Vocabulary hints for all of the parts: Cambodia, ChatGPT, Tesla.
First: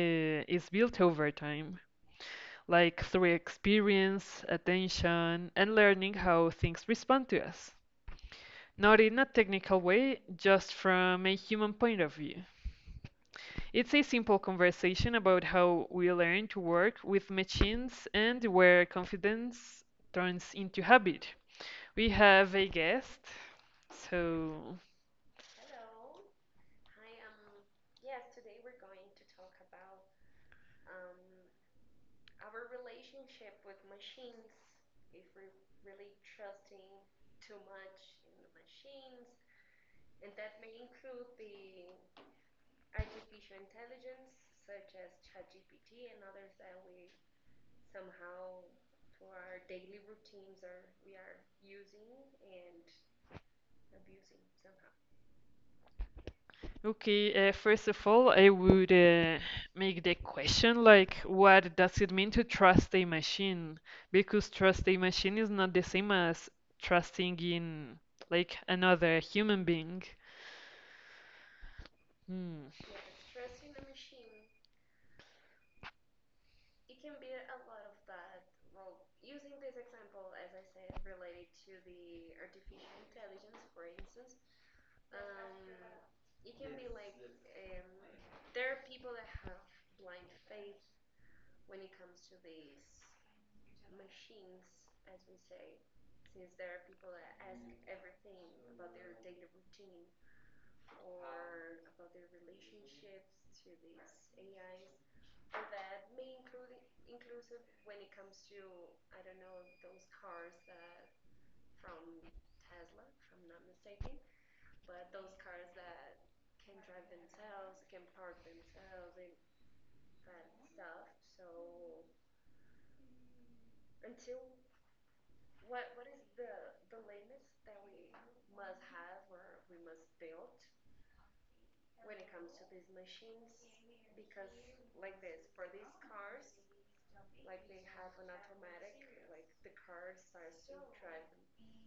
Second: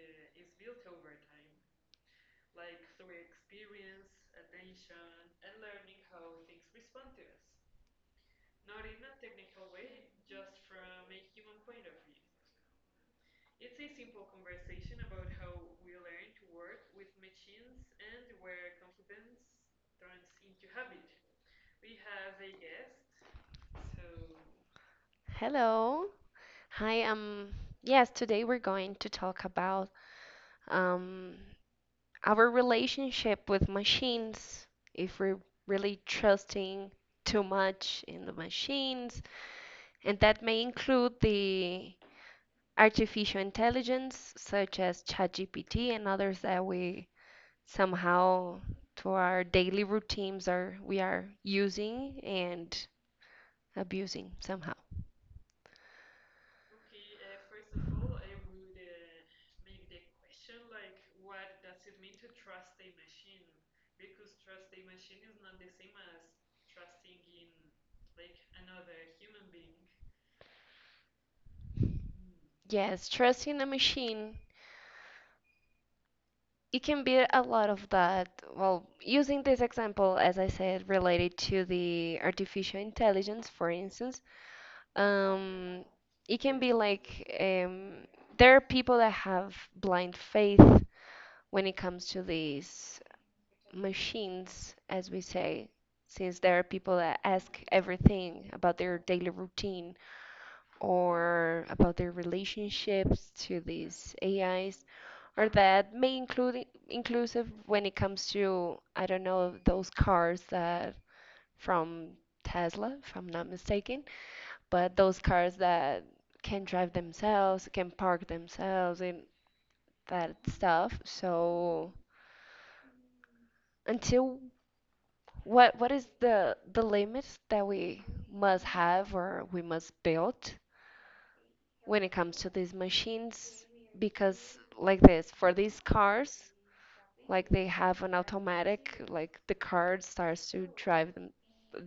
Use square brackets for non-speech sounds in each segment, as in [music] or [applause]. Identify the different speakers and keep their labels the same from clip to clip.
Speaker 1: is built over time, like through experience, attention, and learning how things respond to us. Not in a technical way, just from a human point of view. It's a simple conversation about how we learn to work with machines and where confidence turns into habit. We have a guest. So,
Speaker 2: Hello. Hi. Yes, today we're going to talk about um our relationship with machines. If we're really trusting too much in the machines, and that may include the artificial intelligence such as ChatGPT and others that we somehow to our daily routines are we are using and abusing somehow.
Speaker 1: okay, first of all, I would make the question like, what does it mean to trust a machine? Because trust a machine is not the same as trusting in like another human being. Hmm.
Speaker 2: Yes, trusting a machine it can be a lot of that. Well, using this example, as I said, related to the artificial intelligence, for instance, um, it can be like there are people that have blind faith when it comes to these machines, as we say, since there are people that ask everything about their daily routine or about their relationships to these AIs, or that may include inclusive when it comes to, I don't know, those cars that from Tesla, if I'm not mistaken, but those cars that can drive themselves, can park themselves, and that stuff. So until what is the limits that we must have or we must build when it comes to these machines? Because like this, for these cars, like they have an automatic, like the car starts to drive them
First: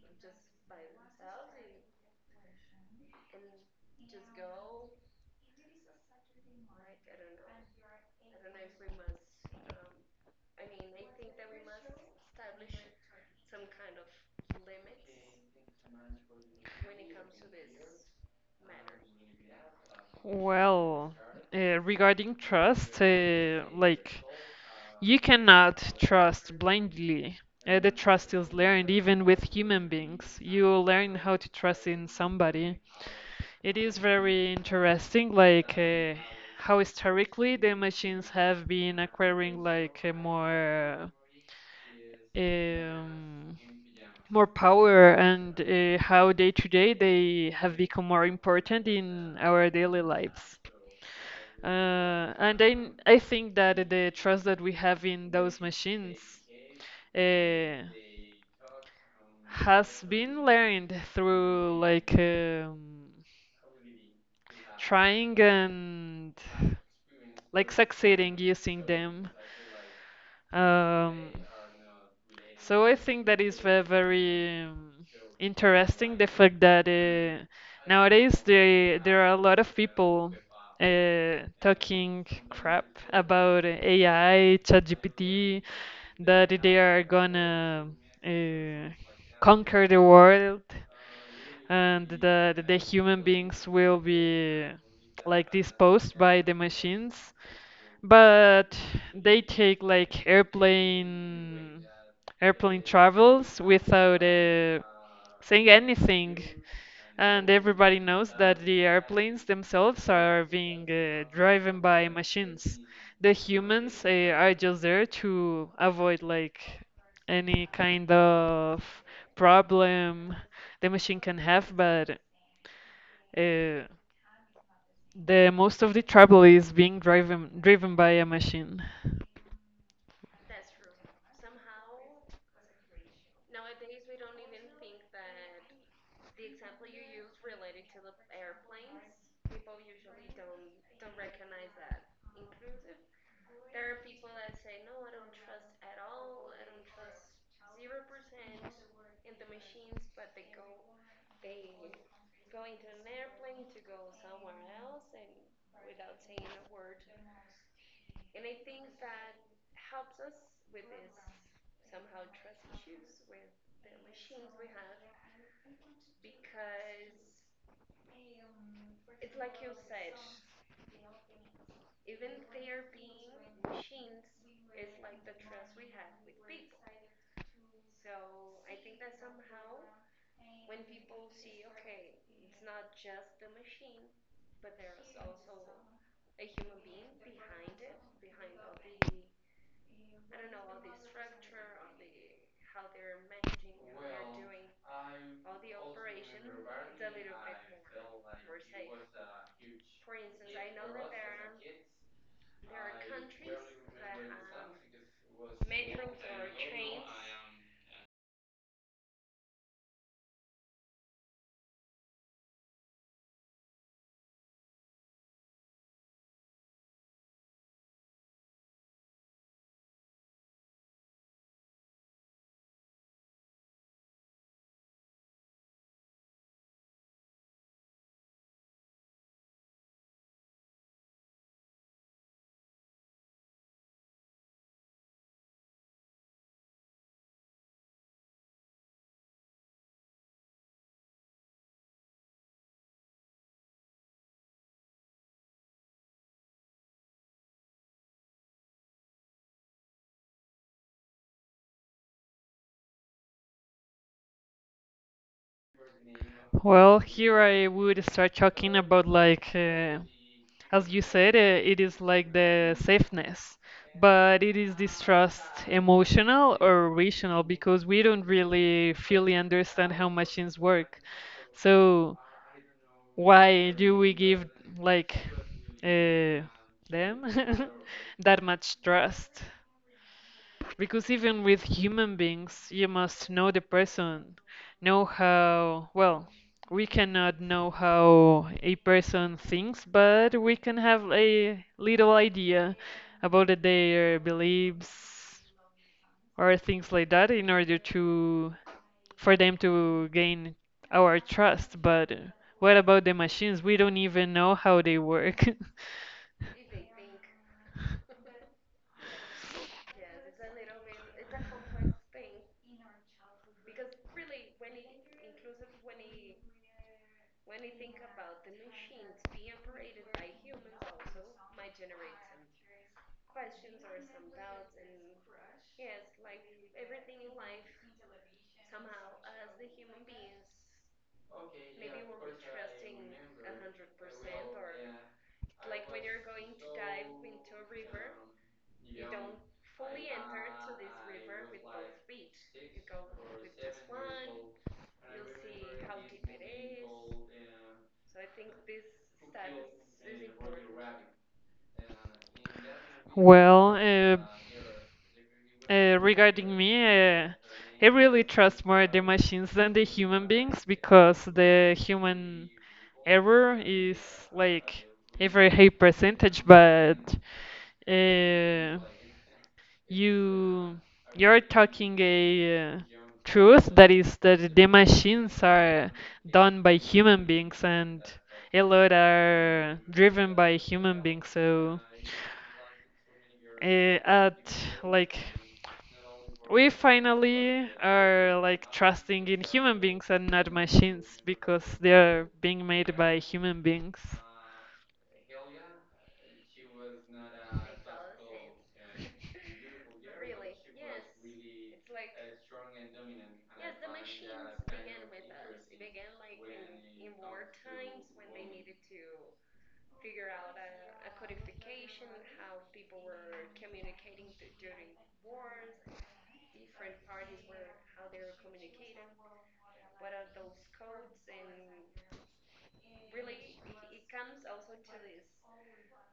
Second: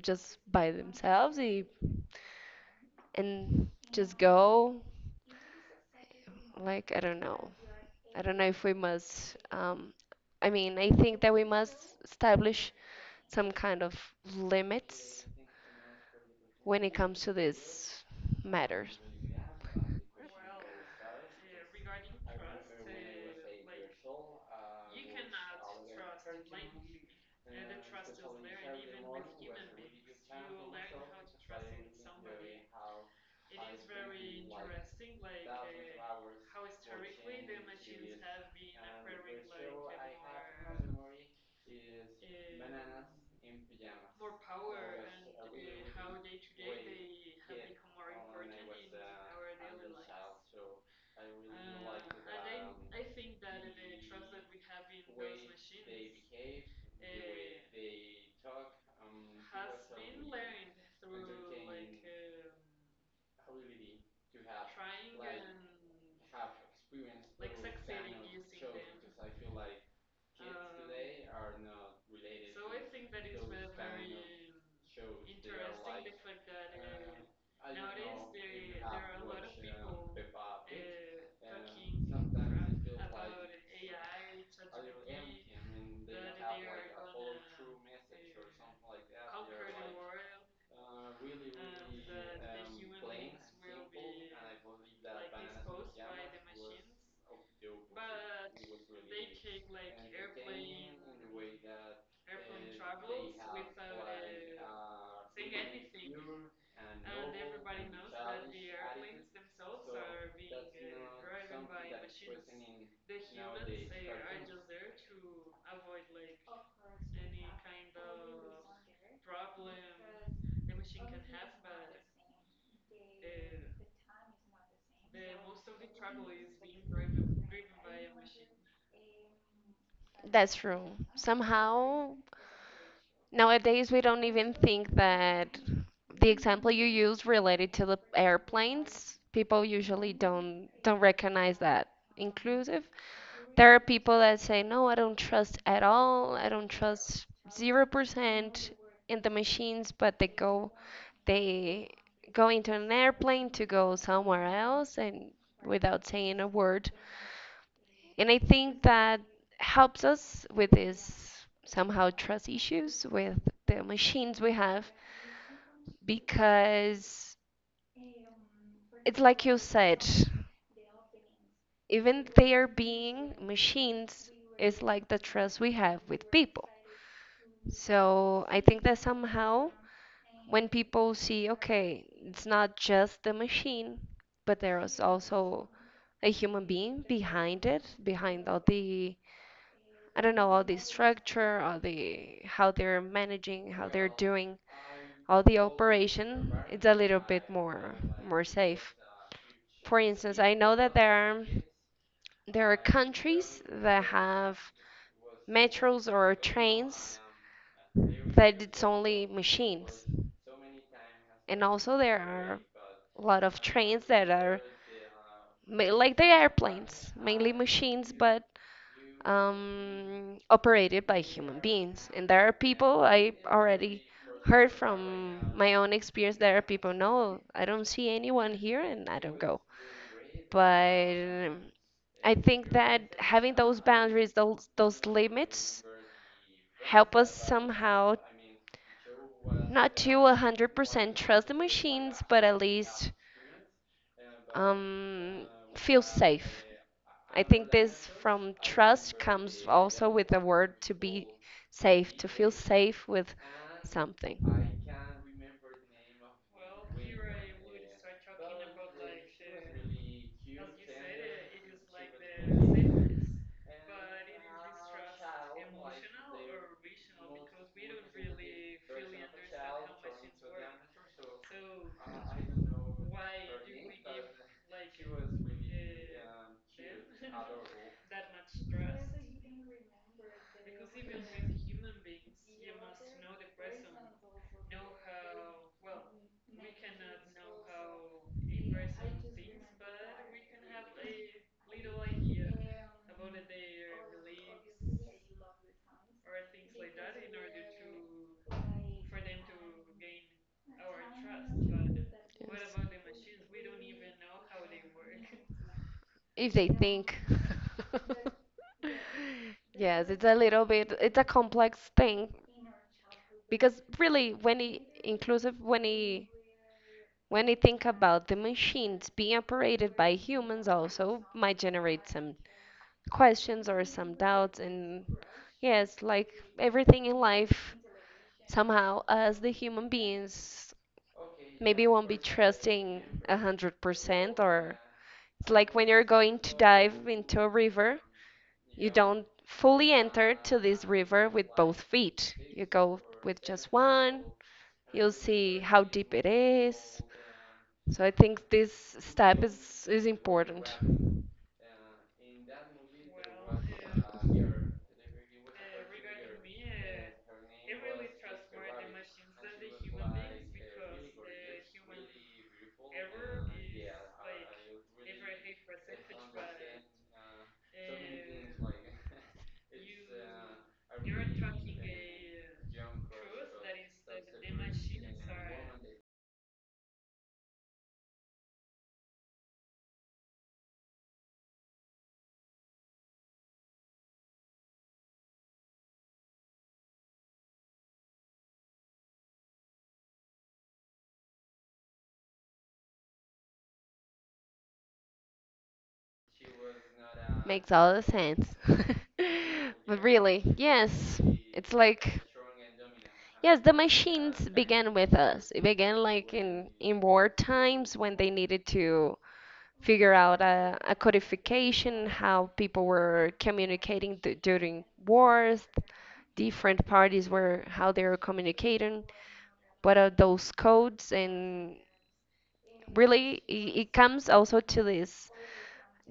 Speaker 2: just by themselves and just go. Like, I don't know. I don't know if we must, I mean, I think that we must establish some kind of limits when it comes to this matter.
Speaker 1: Well, regarding trust, like, you cannot trust blindly. The trust is learned even with human beings. You learn how to trust in somebody. It is very interesting, like how historically the machines have been acquiring like a um, more power and how day to day they have become more important in our daily lives. And I think that the trust that we have in those machines uh, has been learned through like trying and like succeeding using them. Um, so I think that is very interesting the fact that nowadays there are a lot of people talking crap about AI, ChatGPT that they are gonna uh, conquer the world, and that the human beings will be like disposed by the machines. But they take like airplane travels without saying anything, and everybody knows that the airplanes themselves are being driven by machines. The humans are just there to avoid like any kind of problem the machine can have, but uh, the most of the trouble is being driven by a machine.
Speaker 2: That's true. Somehow nowadays, we don't even think that the example you use related to the airplanes, people usually don't recognize that inclusive. There are people that say, "No, I don't trust at all. I don't trust 0% in the machines," but they go, they go into an airplane to go somewhere else and without saying a word, and I think that helps us with this somehow trust issues with the machines we have, because it's like you said, even there being machines is like the trust we have with people. So I think that somehow when people see, okay, it's not just the machine, but there is also a human being behind it, behind all the, I don't know, all the structure, all the how they're managing, how they're doing all the operation. It's a little bit more, more safe. For instance, I know that there are, there are countries that have metros or trains that it's only machines, and also there are a lot of trains that are like the airplanes, mainly machines, but operated by human beings. And there are people I already heard from my own experience. There are people, no, I don't see anyone here and I don't go. But um, I think that having those boundaries, those limits, help us somehow not to 100% trust the machines, but at least, um, feel safe. I think this from trust comes also with the word to be safe, to feel safe with something. Yes.
Speaker 1: Well, here I would start talking about like as you said, it is like the safeness, but it is this trust, emotional or rational, because we don't really fully understand how machines work. So why do we give like uh, them [laughs] that much trust? Because even with human beings, you must know the person, know how, well, we cannot know how a person thinks, but we can have a little idea about their beliefs or things like that in order to, for them to gain our trust. But what about the machines? We don't even know how they work. [laughs]
Speaker 2: If they think. [laughs] Yes, it's a little bit, it's a complex thing because really when it inclusive when you think about the machines being operated by humans also might generate some questions or some doubts. And yes, like everything in life, somehow as the human beings maybe won't be trusting 100%, or it's like when you're going to dive into a river, you don't fully enter to this river with both feet. You go with just one, you'll see how deep it is. So I think this step is important.
Speaker 1: Well, regarding me, uh, I really trust more the machines than the human beings, because the human error is like a very high percentage. But uh, you you're talking a truth that is that the machines are done by human beings, and a lot are driven by human beings. So uh, at like we finally are like trusting in human beings and not machines because they are being made by human beings.
Speaker 2: Makes all the sense. [laughs] But really, yes, it's like, yes, the machines began with us. It began like in war times when they needed to figure out a codification how people were communicating during wars, different parties were how they were communicating, what are those codes. And really it, it comes also to this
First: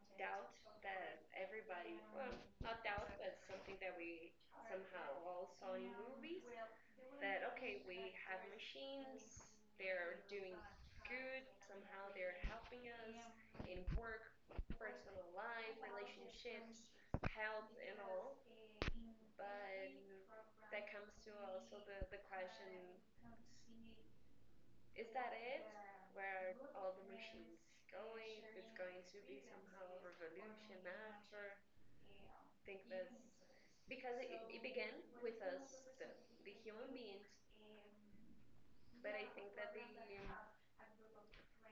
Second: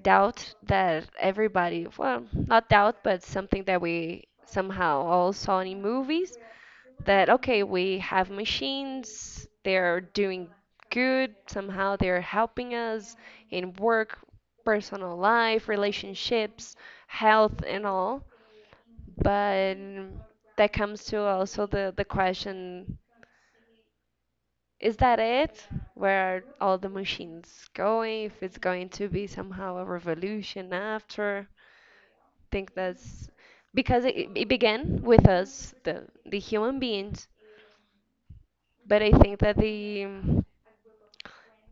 Speaker 2: doubt that everybody, well not doubt but something that we somehow all saw in movies, that okay we have machines, they're doing good, somehow they're helping us in work, personal life, relationships, health, and all. But that comes to also the question, is that it? Where are all the machines going? If it's going to be somehow a revolution after? I think that's because it began with us, the human beings. But I think that the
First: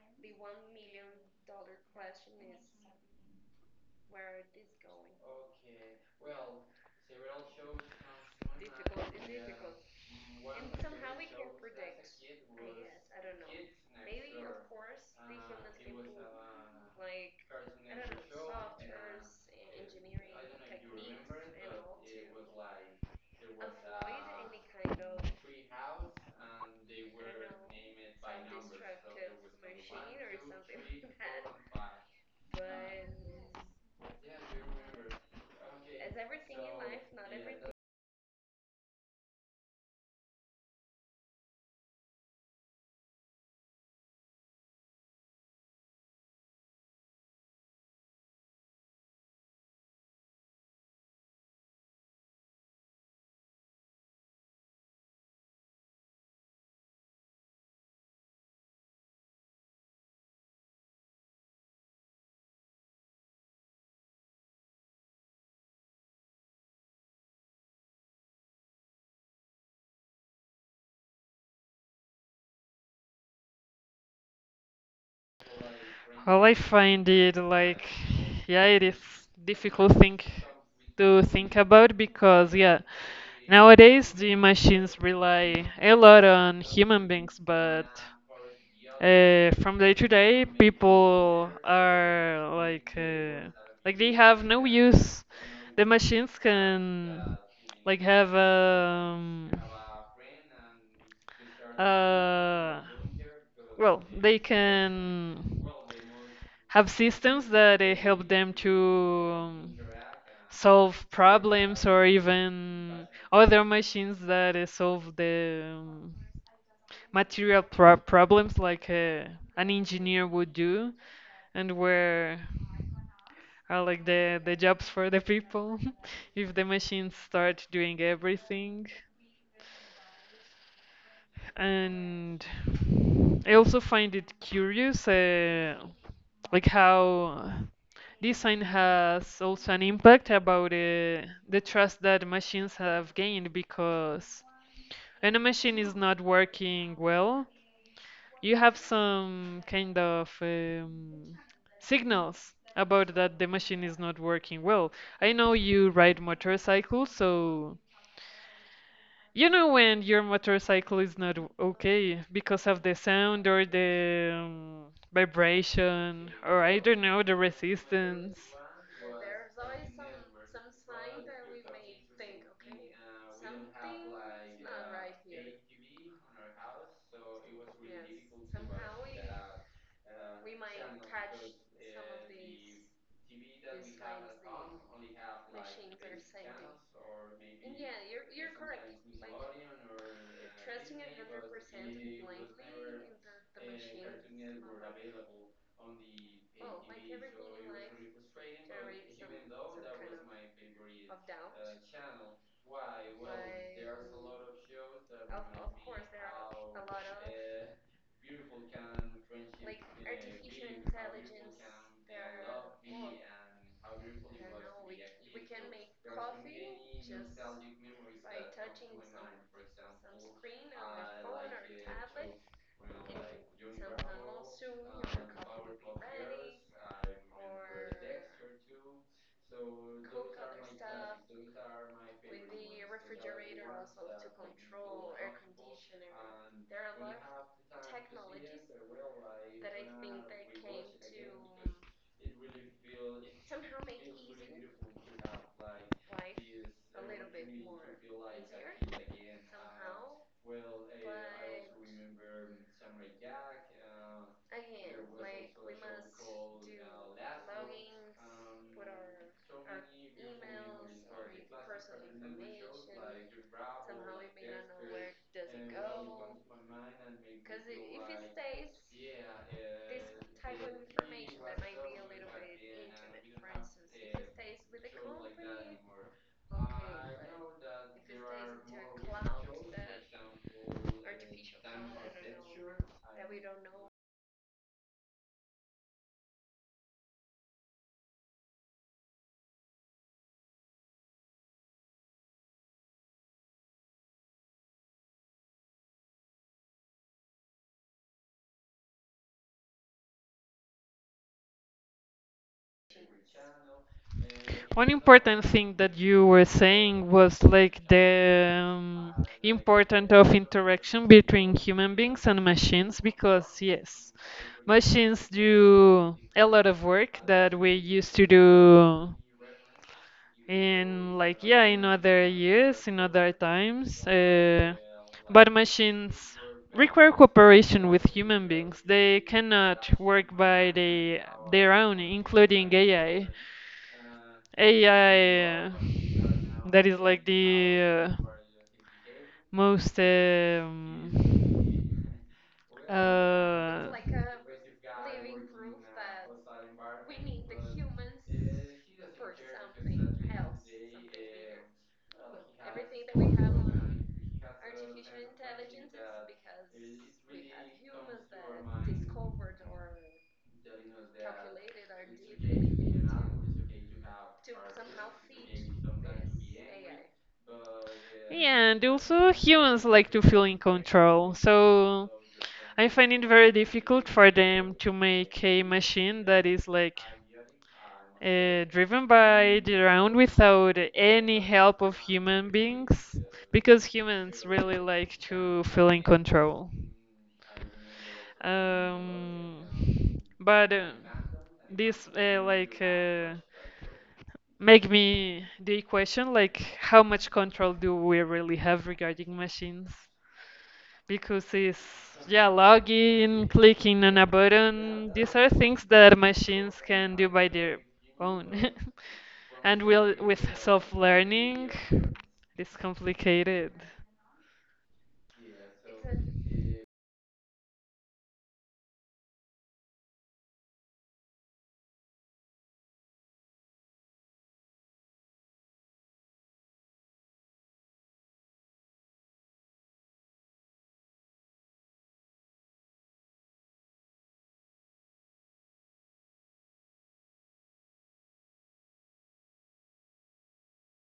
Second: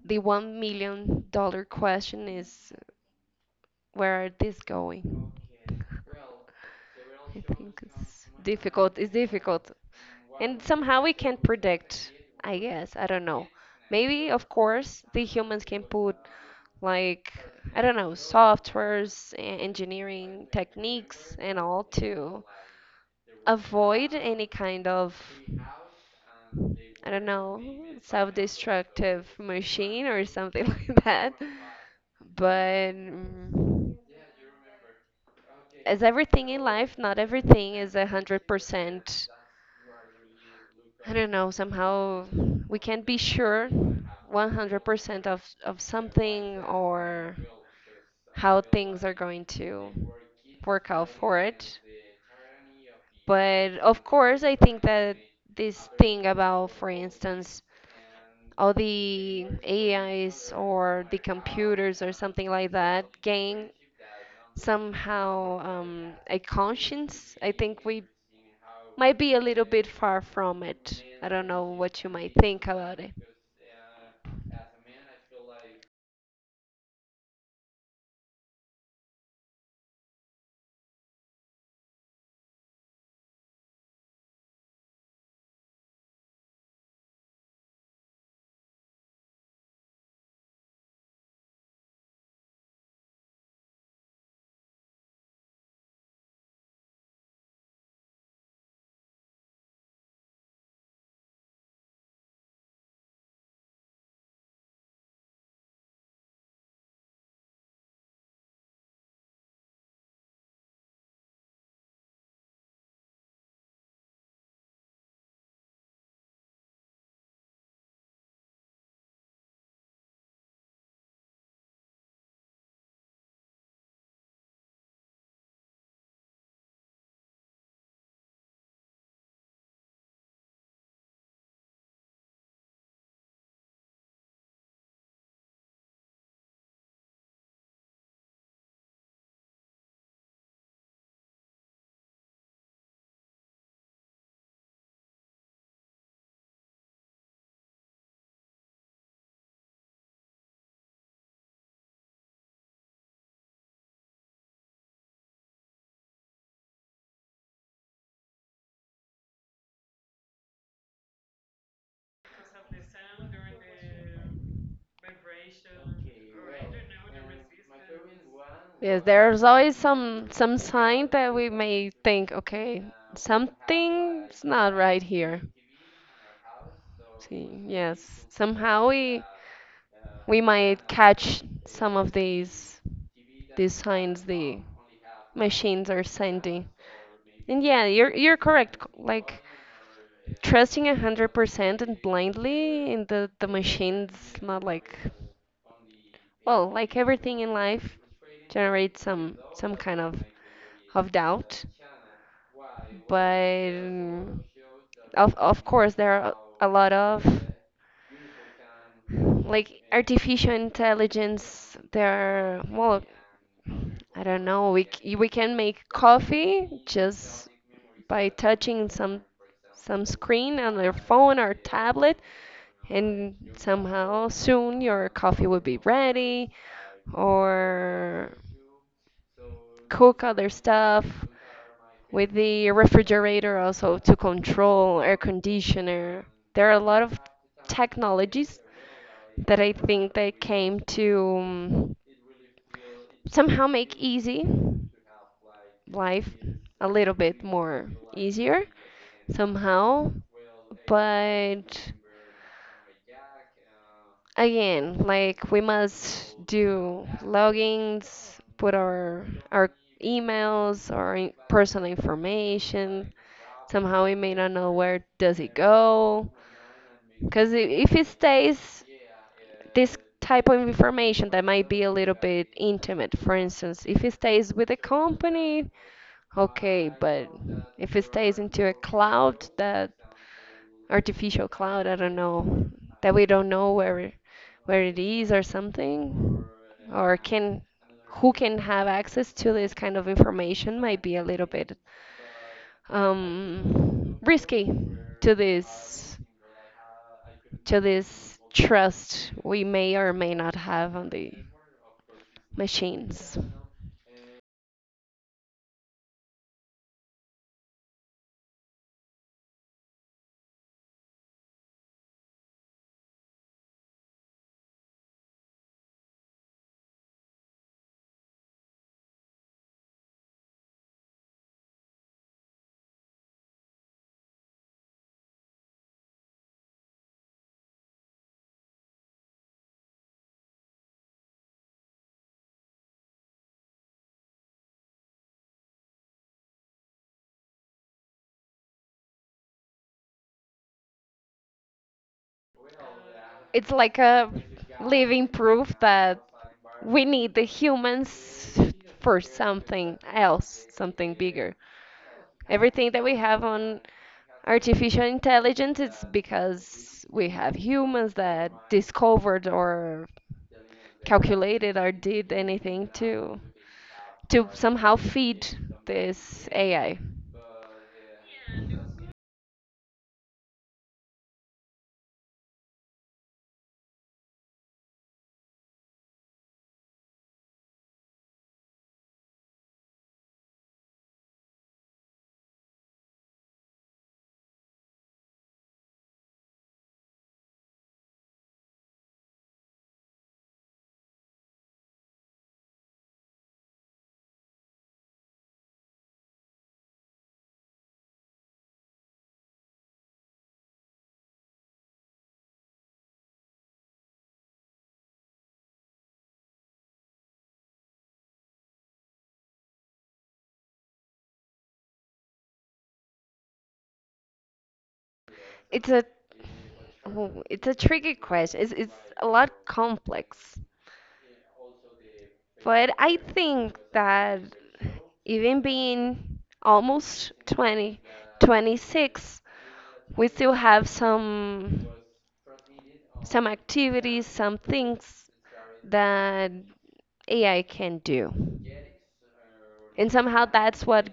Speaker 2: the one million dollar question is, where are these going? I think it's difficult. It's difficult. And somehow we can't predict, I guess. I don't know. Maybe, of course, the humans can put, like, I don't know, softwares, engineering techniques, and all to avoid any kind of, I don't know, self destructive machine or something [laughs] like that. But as everything in life, not everything is 100%. I don't know, somehow we can't be sure 100% of something or how things are going to work out for it. But of course, I think that this thing about, for instance, all the AIs or the computers or something like that gain somehow, a conscience. I think we might be a little bit far from it. I don't know what you might think about it.
Speaker 1: Well, I find it like, yeah, it is difficult thing to think about because, yeah, nowadays the machines rely a lot on human beings. But from day to day, people are like they have no use. The machines can like have uh, well, they can have systems that help them to solve problems, or even other machines that solve the material problems like an engineer would do. And where are like the jobs for the people [laughs] if the machines start doing everything? And I also find it curious, like how design has also an impact about the trust that machines have gained, because when a machine is not working well, you have some kind of signals about that the machine is not working well. I know you ride motorcycles, so you know when your motorcycle is not okay because of the sound, or the vibration, or I don't know, the resistance.
Speaker 2: Yes, there's always some sign that we may think, okay, something's not right here. See, yes, somehow we might catch some of these signs the machines are sending. And yeah, you're correct. Like trusting 100% and blindly in the machine's not like, well, like everything in life generates some kind of doubt. But of course there are a lot of like artificial intelligence, they're well, I don't know, we we can make coffee just by touching some screen on their phone or tablet, and somehow soon your coffee will be ready, or cook other stuff with the refrigerator, also to control air conditioner. There are a lot of technologies that I think they came to, somehow make easy life a little bit more easier somehow. But again, like we must do logins, put our emails, our personal information. Somehow we may not know where does it go, because if it stays, this type of information that might be a little bit intimate. For instance, if it stays with the company. Okay, but if it stays into a cloud, that artificial cloud, I don't know, that we don't know where it is or something, or can who can have access to this kind of information might be a little bit, risky to this, to this trust we may or may not have on the machines.
Speaker 1: One important thing that you were saying was like the importance of interaction between human beings and machines, because yes, machines do a lot of work that we used to do in, like, yeah, in other years, in other times, but machines require cooperation with human beings. They cannot work by their own, including AI, that is like the most
Speaker 2: It's
Speaker 1: uh,
Speaker 2: like a living proof that we need the humans for something else, something bigger. Everything that we have on artificial intelligence is because we have humans that discovered or calculated or did anything to somehow feed this AI.
Speaker 1: Yeah, and also humans like to feel in control, so I find it very difficult for them to make a machine that is like driven by their own without any help of human beings, because humans really like to feel in control. Um, but this like. Make me the question, like, how much control do we really have regarding machines? Because it's, yeah, logging, clicking on a button, these are things that machines can do by their own. [laughs] And we'll, with self-learning, it's complicated.
Speaker 2: It's a, oh, it's a tricky question. It's a lot complex. But I think that even being almost 20, 26, we still have some activities, some things that AI can do. And somehow that's what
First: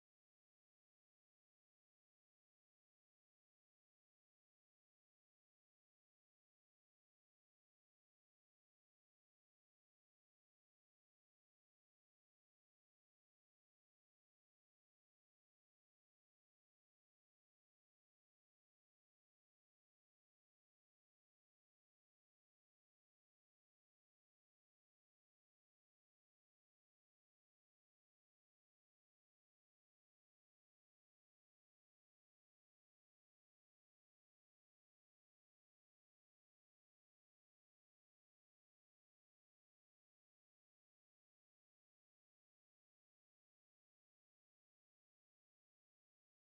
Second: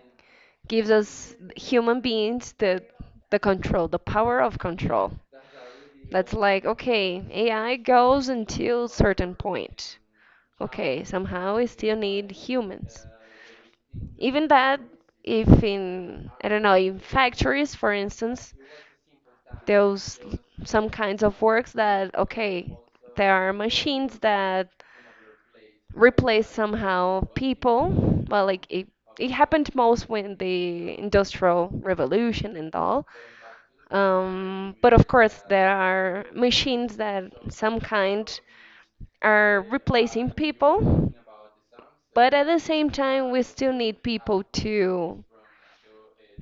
Speaker 2: gives us human beings the control, the power of control. That's like, okay, AI goes until certain point. Okay, somehow we still need humans. Even that, if in, I don't know, in factories, for instance, those some kinds of works that, okay, there are machines that replace somehow people. Well, like it happened most when the Industrial Revolution and all. But of course, there are machines that some kind are replacing people, but at the same time, we still need people to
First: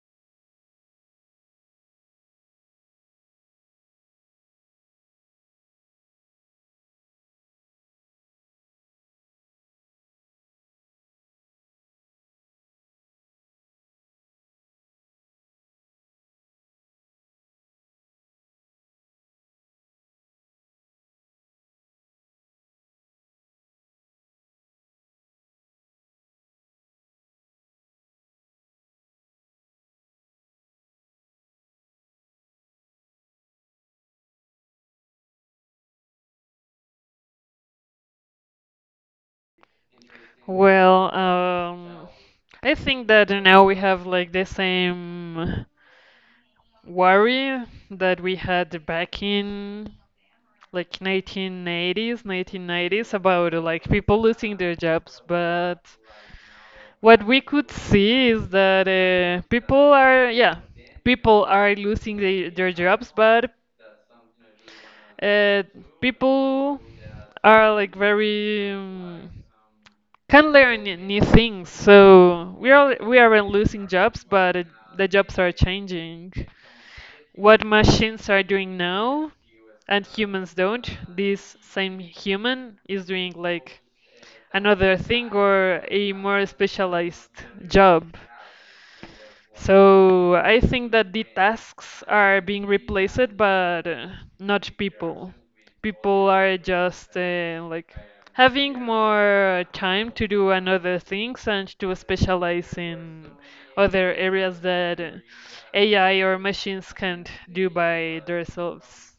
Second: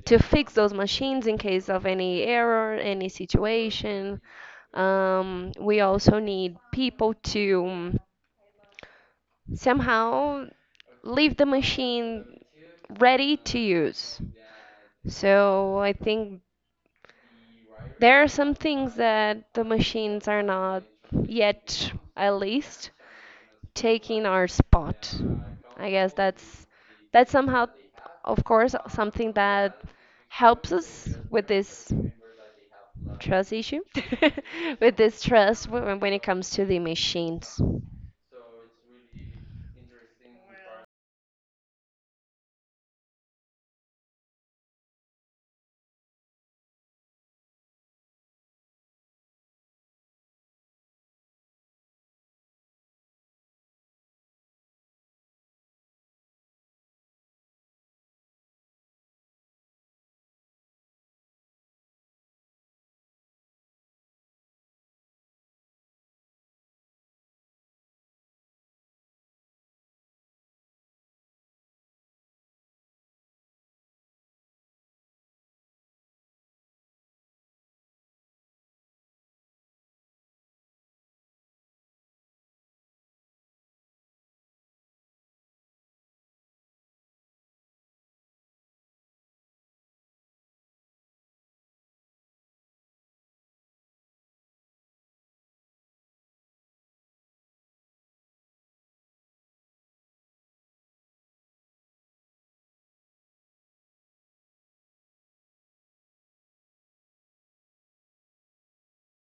Speaker 2: to fix those machines in case of any error, any situation. We also need people to somehow leave the machine ready to use. So I think there are some things that the machines are not yet, at least, taking our spot. I guess that's somehow, of course, something that helps us with this trust issue, [laughs] with this trust when it comes to the machines.
Speaker 1: Well, I think that now we have like the same worry that we had back in like 1980s, 1990s about like people losing their jobs. But what we could see is that people are losing their jobs, but uh, people are like very can learn new things. So we aren't losing jobs, but the jobs are changing what machines are doing now. And humans don't, this same human is doing like another thing, or a more specialized job. So I think that the tasks are being replaced, but not people. People are just like having more time to do another things, and to specialize in other areas that AI or machines can't do by themselves.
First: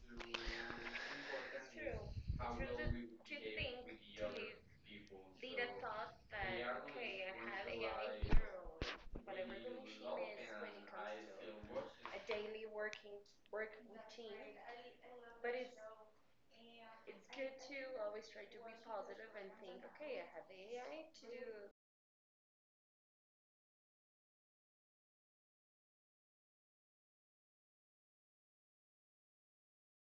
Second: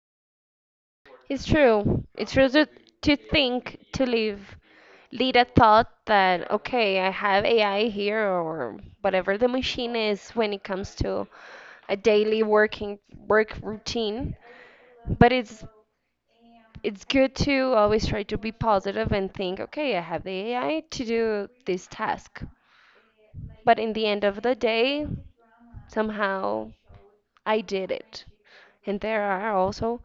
Speaker 2: It's true. It's true to think, to live Lita thought that, okay, I have AI here or whatever the machine is when it comes to a daily working work routine. But it's good to always try to be positive and think, okay, I have the AI to do this task. But in the end of the day, somehow I did it. And there are also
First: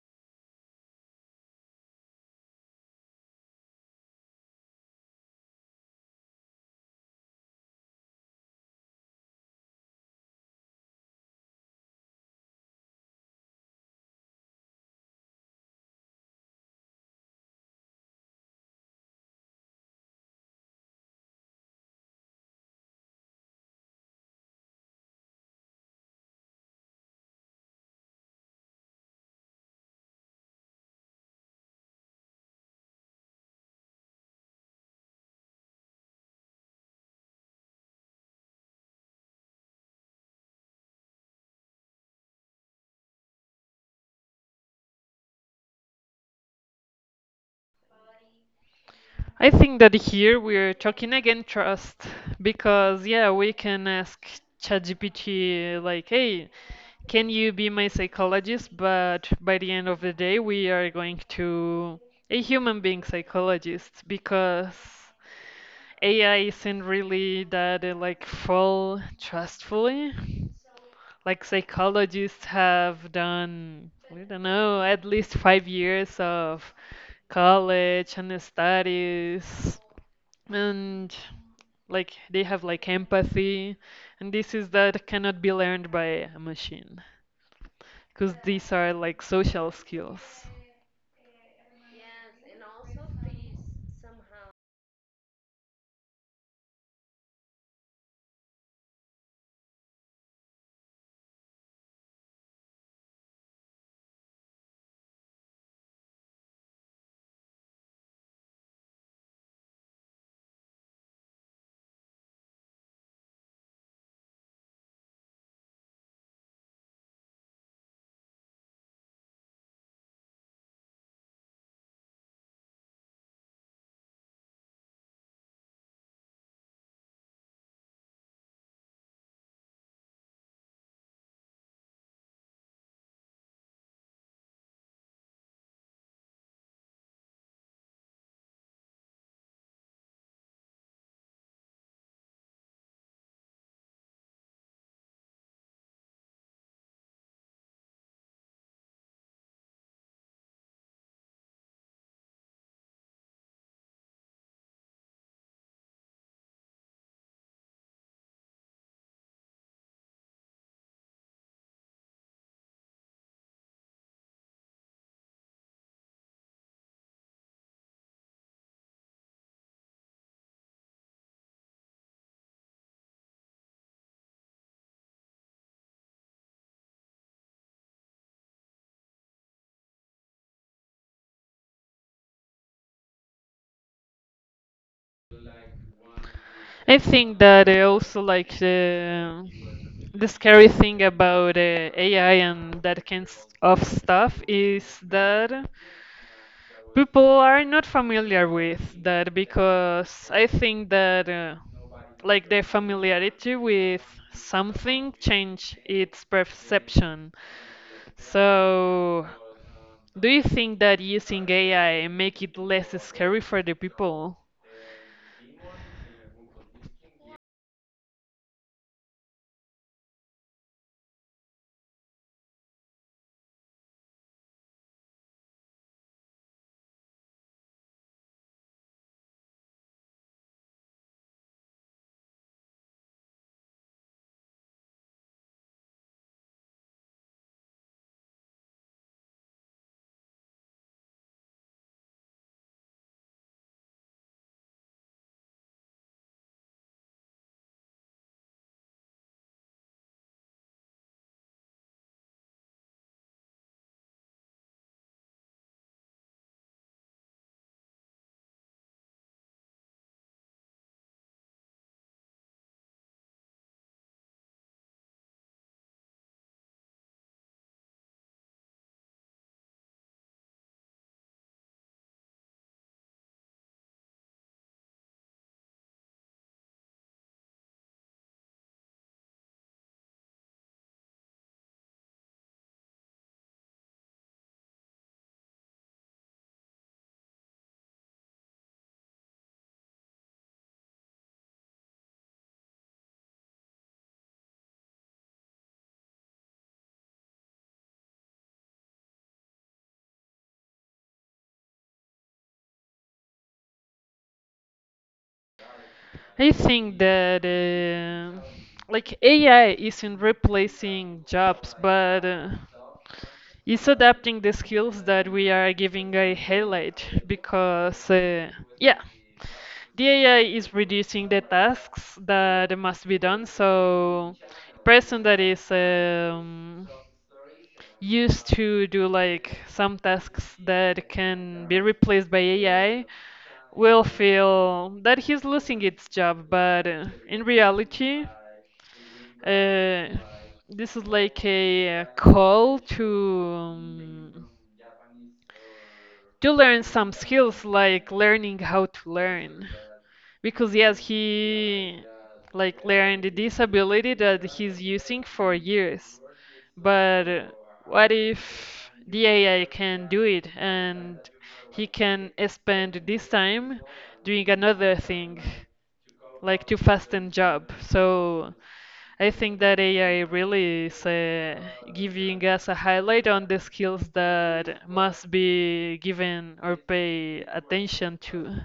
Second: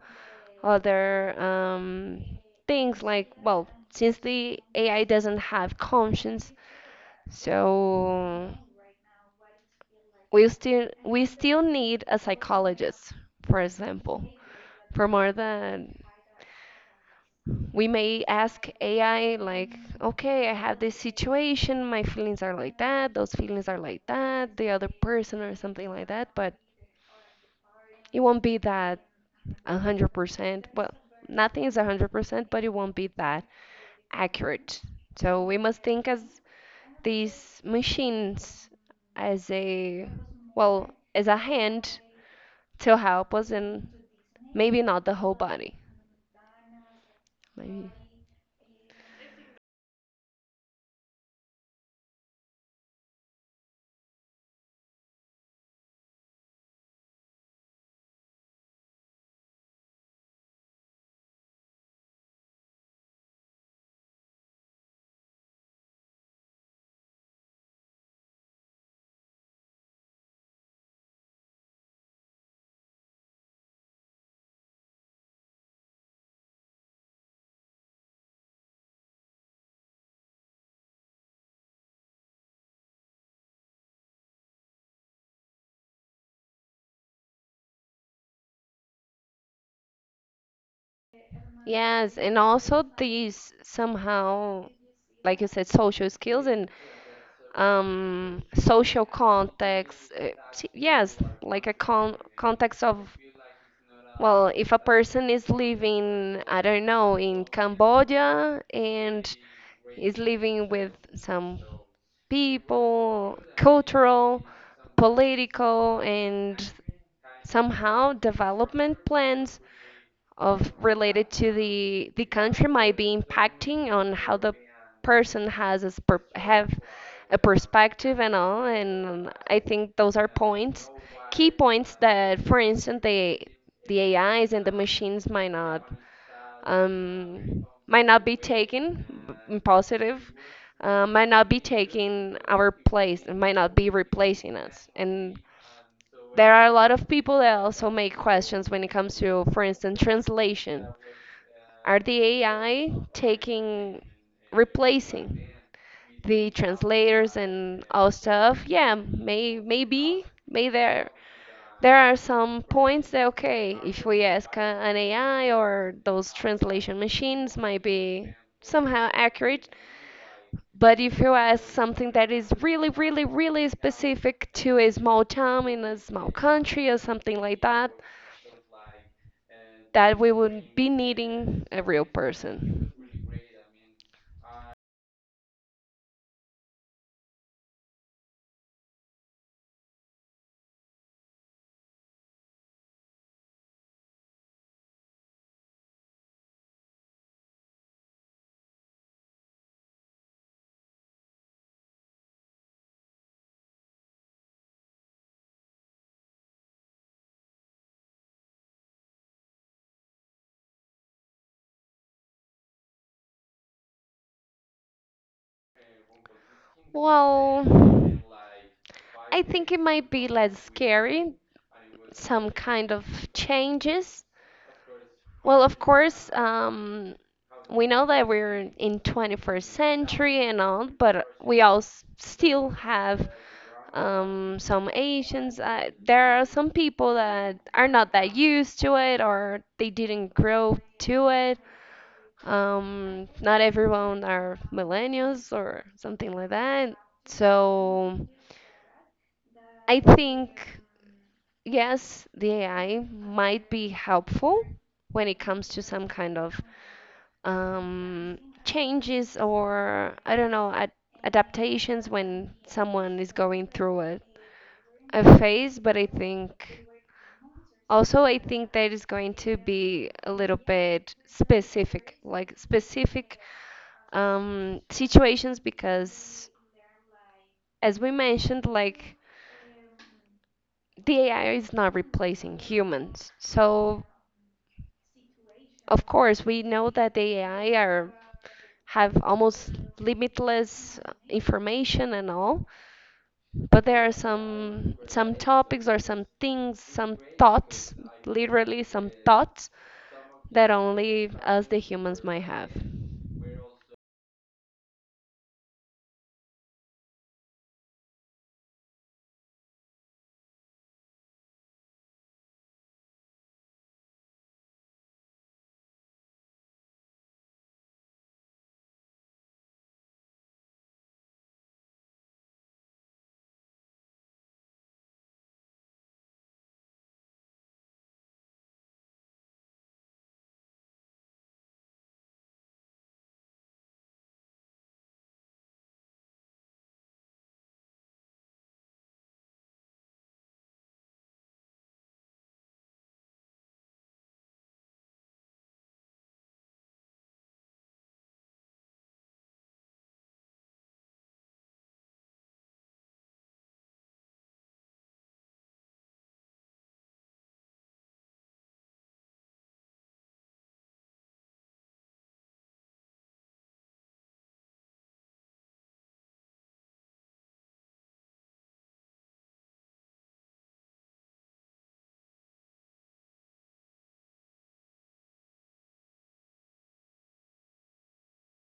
Speaker 2: other, things like, well, since the AI doesn't have conscience, so we still need a psychologist, for example, for more than we may ask AI like, okay, I have this situation, my feelings are like that, those feelings are like that, the other person or something like that, but it won't be that 100%. Well, nothing is 100%, but it won't be that accurate. So we must think as these machines as a, well, as a hand to help us and maybe not the whole body. Maybe.
Speaker 1: I think that here we're talking again trust, because yeah, we can ask ChatGPT, like, hey, can you be my psychologist? But by the end of the day, we are going to a human being psychologist, because AI isn't really that like full trustfully. Like, psychologists have done, I don't know, at least 5 years of college and studies, and like they have like empathy, and this is that cannot be learned by a machine, because these are like social skills.
Speaker 2: Yes, and also these somehow, like you said, social skills and, social context. Yes, like a context of, well, if a person is living, I don't know, in Cambodia and is living with some people, cultural, political, and somehow development plans of related to the country might be impacting on how the person have a perspective and all. And I think those are points key points that, for instance, the ais and the machines might not, might not be in positive, might not be taking our place and might not be replacing us. And there are a lot of people that also make questions when it comes to, for instance, translation. Are the AI taking, replacing the translators and all stuff? Yeah, may maybe may there are some points that, okay, if we ask an AI or those translation machines, might be somehow accurate. But if you ask something that is really, really, really specific to a small town in a small country or something like that, that we would be needing a real person.
Speaker 1: I think that also like the scary thing about AI and that kind of stuff is that people are not familiar with that, because I think that like their familiarity with something change its perception. So, do you think that using AI make it less scary for the people?
Speaker 2: Well, I think it might be less scary, some kind of changes. Well, of course, we know that we're in 21st century and all, but we all still have, some Asians. There are some people that are not that used to it or they didn't grow to it. Not everyone are millennials or something like that. So I think, yes, the AI might be helpful when it comes to some kind of, um, changes or, I don't know, ad adaptations when someone is going through a phase, but I think. Also, I think that is going to be a little bit specific, like specific, situations, because as we mentioned, like, the AI is not replacing humans. So, of course, we know that the AI are have almost limitless information and all, but there are some topics or some things, some thoughts, literally some thoughts that only us the humans might have.
Speaker 1: I think that like AI isn't replacing jobs, but it's adapting the skills that we are giving a highlight, because yeah, the AI is reducing the tasks that must be done. So person that is used to do like some tasks that can be replaced by AI will feel that he's losing its job. But in reality, uh, this is like a call to learn some skills, like learning how to learn. Because yes, he like learned the disability that he's using for years. But what if the AI can do it and he can spend this time doing another thing, like to fasten job? So I think that AI really is giving us a highlight on the skills that must be given or pay attention to,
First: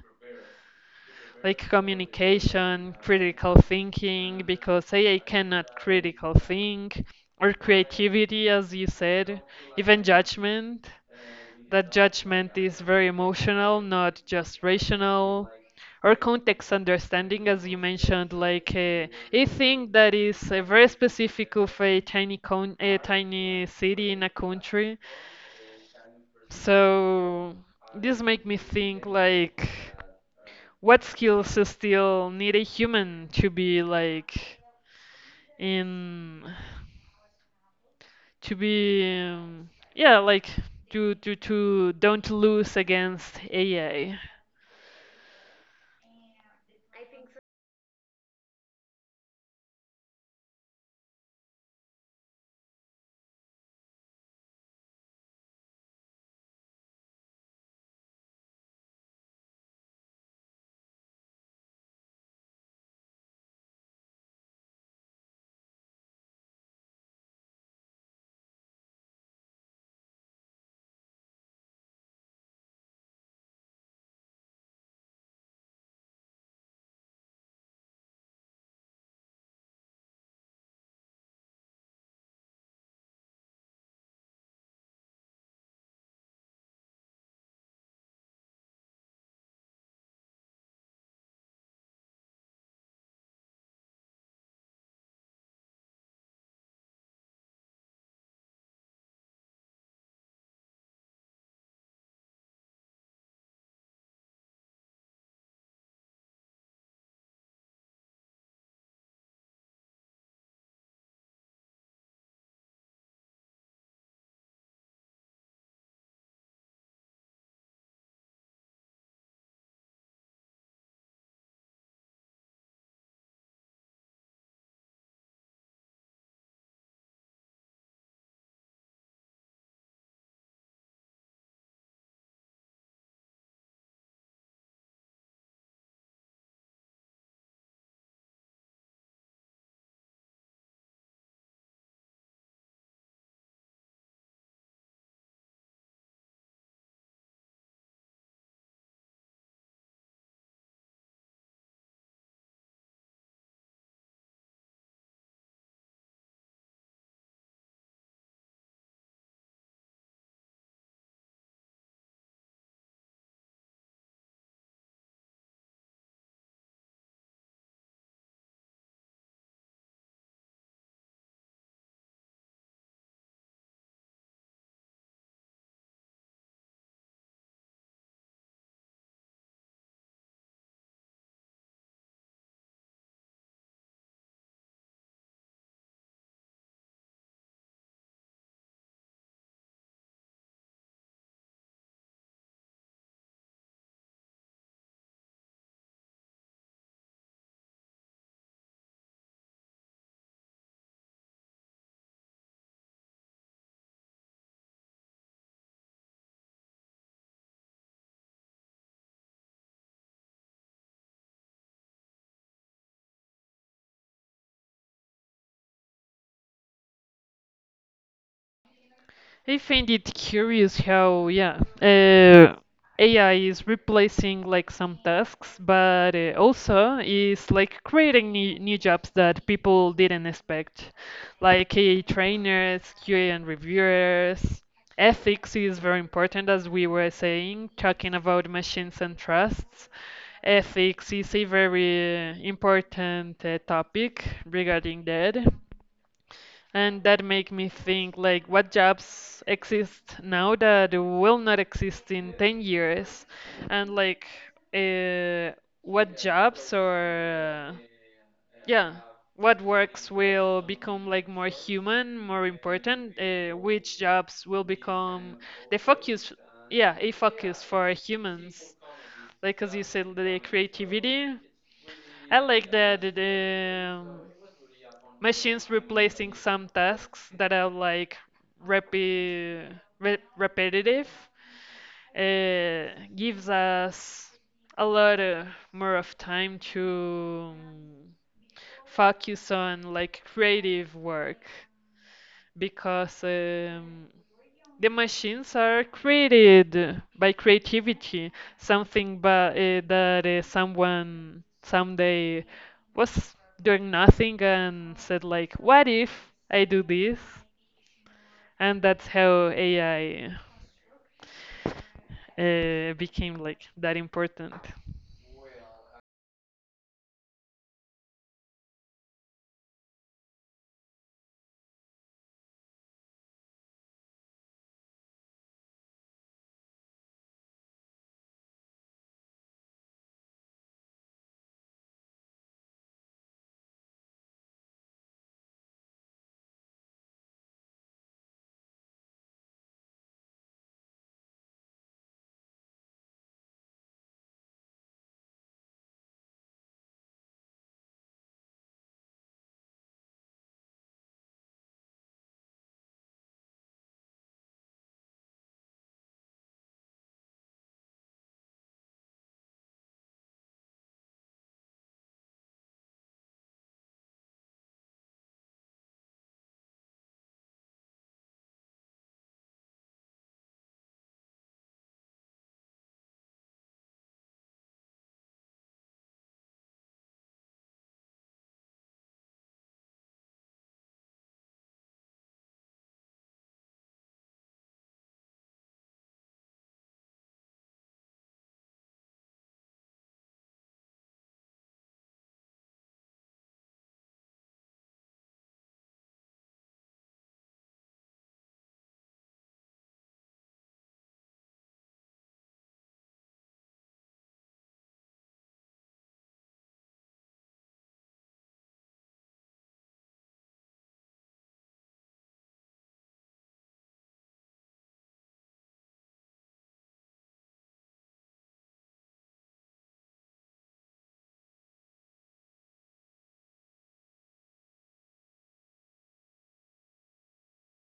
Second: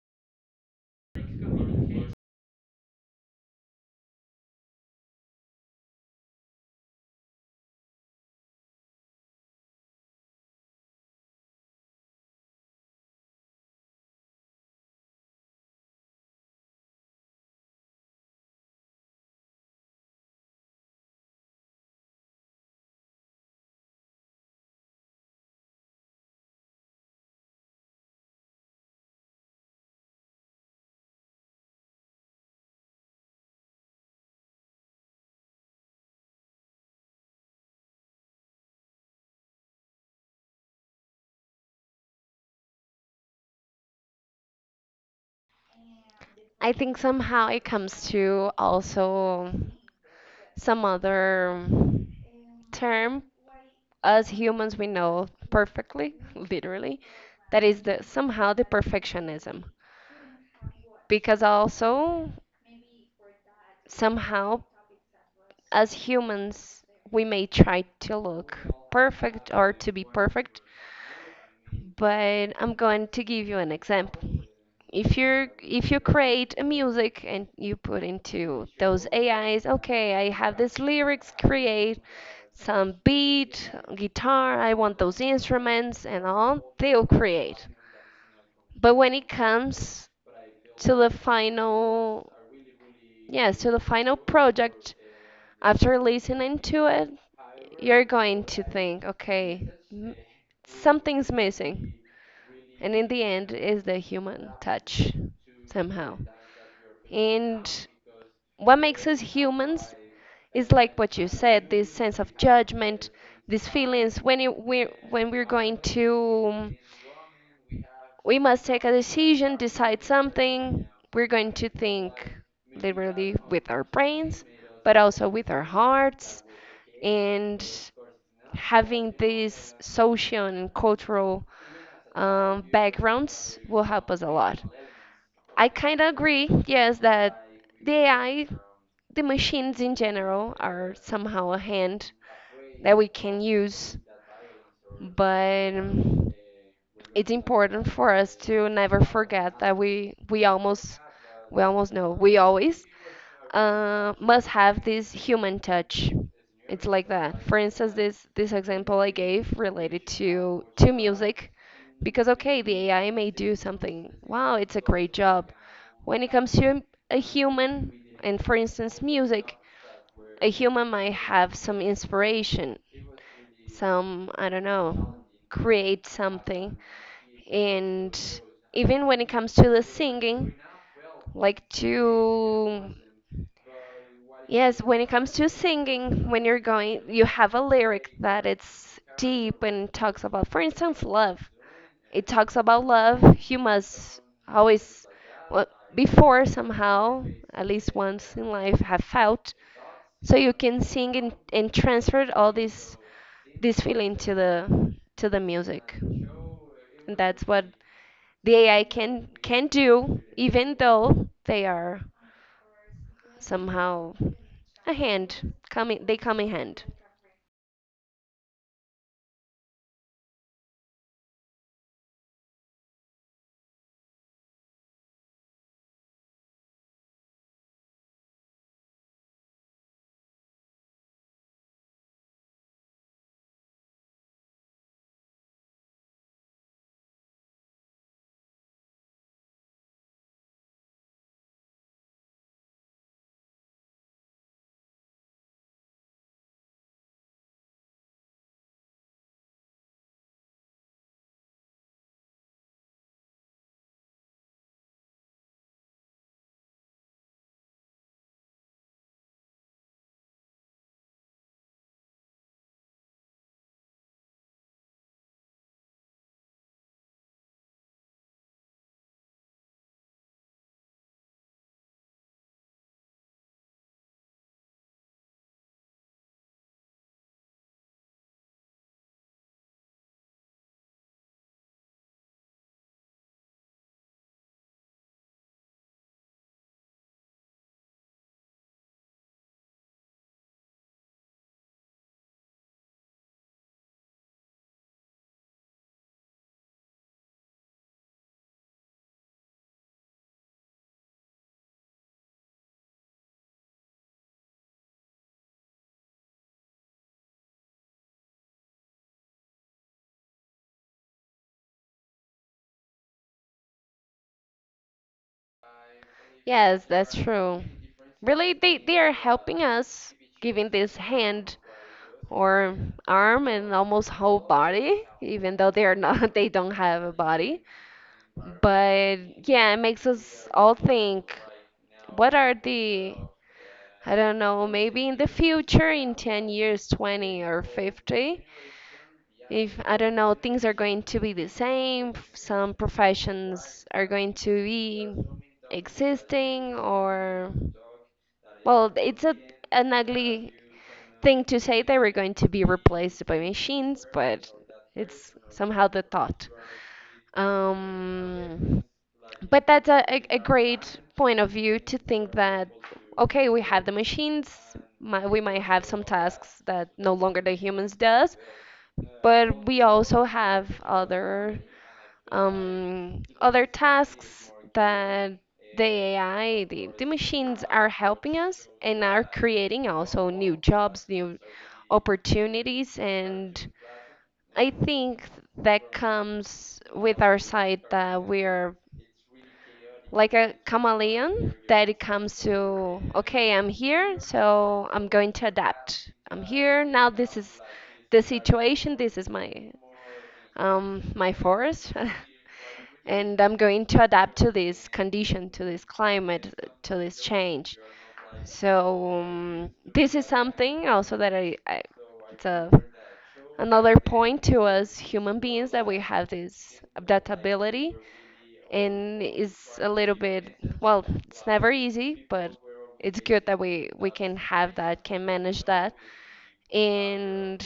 Speaker 1: like communication, critical thinking, because AI cannot critical think, or creativity, as you said, even judgment. That judgment is very emotional, not just rational. Or context understanding, as you mentioned, like a thing that is very specific of a tiny city in a country. So this make me think, like, what skills still need a human to be, like, in to be yeah, like to don't lose against AI?
Speaker 2: I think somehow it comes to also some other term. As humans, we know perfectly, [laughs] literally, that is the somehow the perfectionism, because also somehow as humans, we may try to look perfect or to be perfect, but I'm going to give you an example. If you create a music and you put into those AIs, okay, I have this lyrics, create some beat, guitar, I want those instruments and all, they'll create. But when it comes to the final, yes, to the final project, after listening to it, you're going to think, okay, something's missing. And in the end, is the human touch somehow. And what makes us humans is like what you said, this sense of judgment, these feelings when we're going to, we must take a decision, decide something, we're going to think literally with our brains, but also with our hearts, and having these social and cultural, backgrounds will help us a lot. I kind of agree, yes, that the AI, the machines in general are somehow a hand that we can use, but, it's important for us to never forget that we almost, we almost know we always, must have this human touch. It's like that. For instance, this example I gave related to music, because, okay, the AI may do something. Wow, it's a great job. When it comes to a human, and for instance, music, a human might have some inspiration, some, I don't know, create something. And even when it comes to the singing, like to. Yes, when it comes to singing, when you're going, you have a lyric that it's deep and talks about, for instance, love. It talks about love. You must always, well, before somehow, at least once in life, have felt, so you can sing and transfer all this this feeling to the music. And that's what the AI can do, even though they are somehow a hand coming they come in hand.
Speaker 1: I find it curious how, yeah, AI is replacing like some tasks, but also is like creating new jobs that people didn't expect, like AI trainers, QA and reviewers. Ethics is very important, as we were saying, talking about machines and trusts. Ethics is a very important topic regarding that. And that make me think like what jobs exist now that will not exist in 10 years, and, like, uh, what jobs, or, yeah, what works will become like more human, more important, which jobs will become the focus, yeah, a focus for humans. Like, as you said, the creativity. I like that the machines replacing some tasks that are like repi- repetitive, uh, gives us a lot, more of time to focus on like creative work, because the machines are created by creativity, something, but that someone someday was doing nothing and said, like, what if I do this? And that's how AI became like that important.
Speaker 2: Yes, that's true, really, they are helping us, giving this hand or arm and almost whole body, even though they are not [laughs] they don't have a body. But yeah, it makes us all think, what are the, I don't know, maybe in the future, in 10 years, 20 or 50, if I don't know, things are going to be the same, some professions are going to be existing, or, well, it's a, an ugly thing to say that we're going to be replaced by machines, but it's somehow the thought. Um, but that's a great point of view to think that, okay, we have the machines, we might have some tasks that no longer the humans does, but we also have other, other tasks that the AI, the machines are helping us and are creating also new jobs, new opportunities. And I think that comes with our side, that we are like a chameleon that it comes to, okay, I'm here, so I'm going to adapt. I'm here now, this is the situation, this is my, my forest, [laughs] and I'm going to adapt to this condition, to this climate, to this change. So, this is something also that I, it's a. Another point to us human beings that we have this adaptability, and it's a little bit, well, it's never easy, but it's good that we can have that, can manage that. And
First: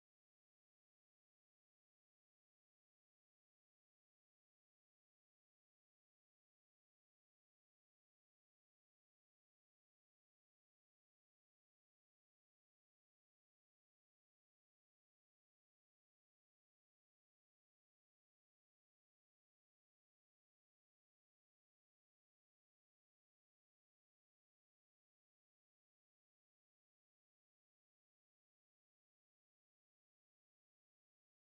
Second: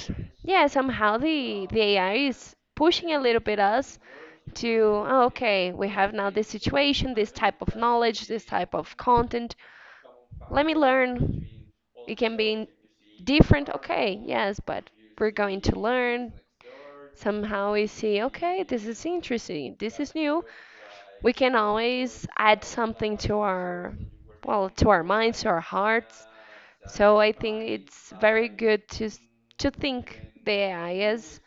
Speaker 2: yeah, somehow the AI is pushing a little bit us to, oh, okay, we have now this situation, this type of knowledge, this type of content, let me learn. It can be in different, okay, yes, but we're going to learn. Somehow we see, okay, this is interesting, this is new. We can always add something to our, well, to our minds, to our hearts. So I think it's very good to to think the AI is,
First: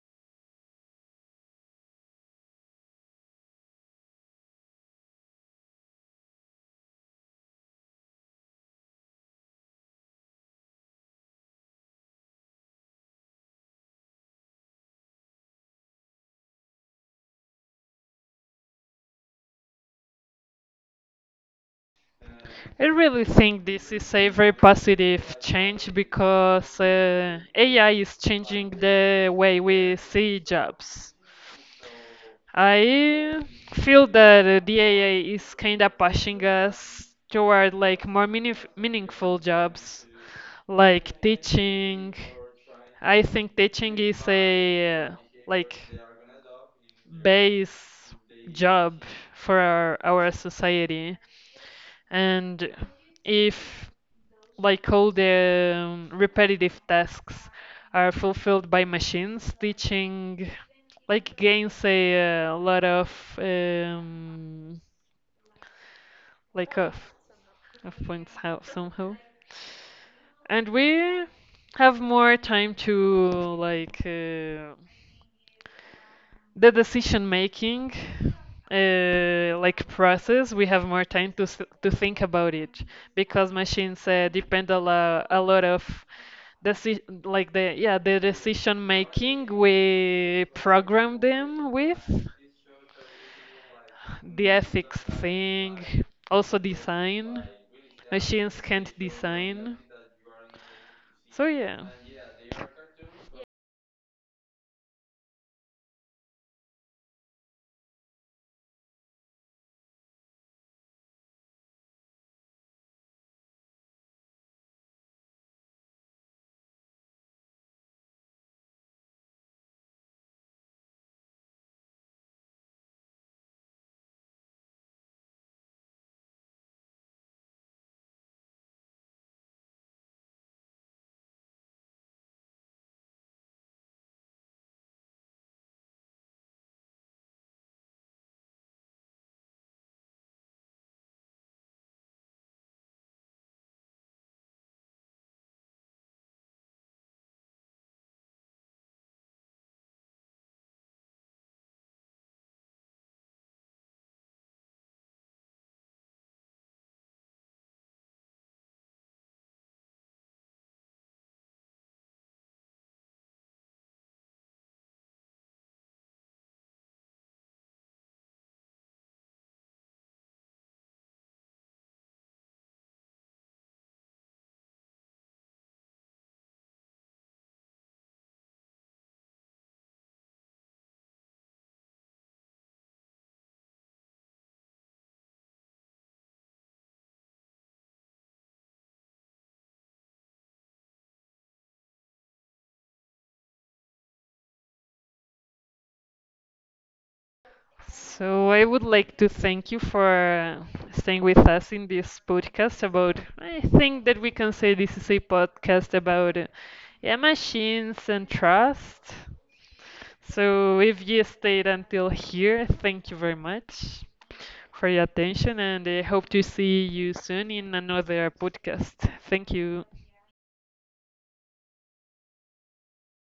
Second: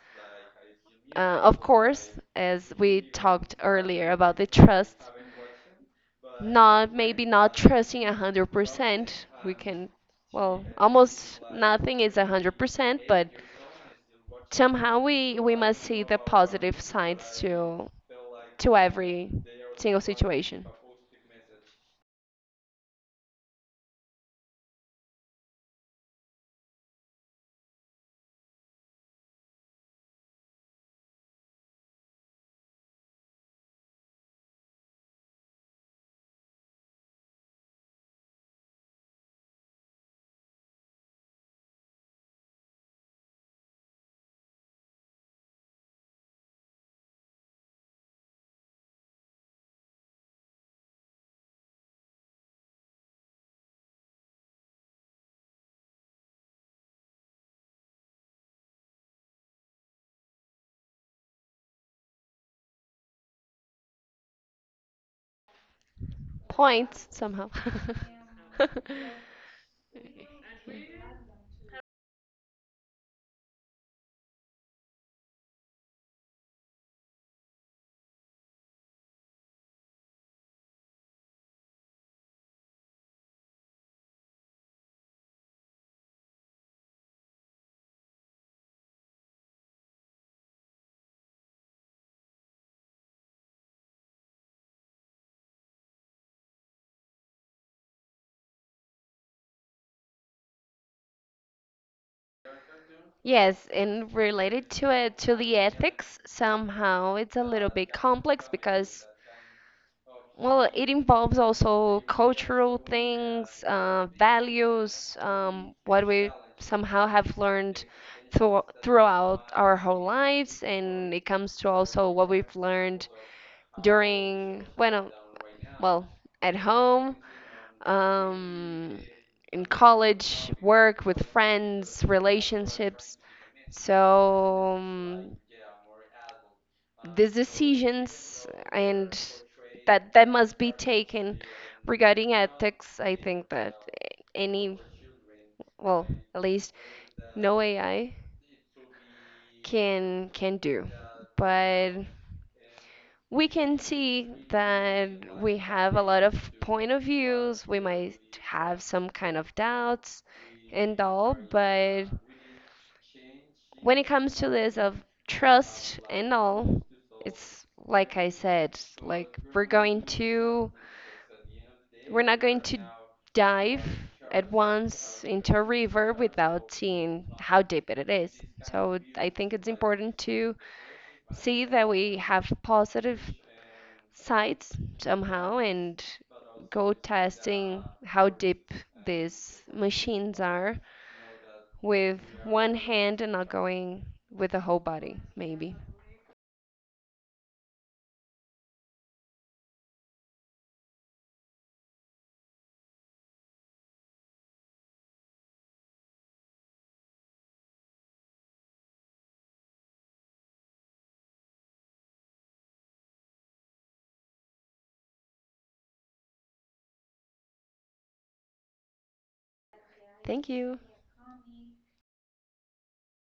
Speaker 2: of course, as we talked earlier about the trust, not maybe not trusting 100%. We can, well, almost nothing is 100%, but somehow we must see the positive sides to every single situation.
Speaker 1: I really think this is a very positive change, because AI is changing the way we see jobs. I feel that the AI is kind of pushing us toward like more meaningful jobs, like teaching. I think teaching is a like base job for our society. And if like all the repetitive tasks are fulfilled by machines, teaching like gains a lot um, like
Speaker 2: Points
Speaker 1: of,
Speaker 2: somehow.
Speaker 1: of points, how
Speaker 2: [laughs]
Speaker 1: somehow, and we have more time to, like, the decision making, like, process. We have more time to think about it, because machines depend a lot of, Deci like the decision making, we program them with the ethics thing, also design, machines can't design, so yeah.
Speaker 2: Yes, and related to it, to the ethics, somehow it's a little bit complex because, well, it involves also cultural things, values, what we somehow have learned throughout our whole lives, and it comes to also what we've learned during, bueno, well, at home. Um, in college, work, with friends, relationships. So, these decisions and that must be taken regarding ethics. I think that any, well, at least no AI can do, but we can see that we have a lot of point of views. We might have some kind of doubts and all, but when it comes to this of trust and all, it's like I said, like, we're going to, we're not going to dive at once into a river without seeing how deep it is. So I think it's important to see that we have positive sides somehow and go testing how deep these machines are with one hand and not going with the whole body, maybe.
Speaker 1: So I would like to thank you for staying with us in this podcast about, I think that we can say this is a podcast about, yeah, machines and trust. So if you stayed until here, thank you very much for your attention, and I hope to see you soon in another podcast. Thank you.
Speaker 2: Thank you.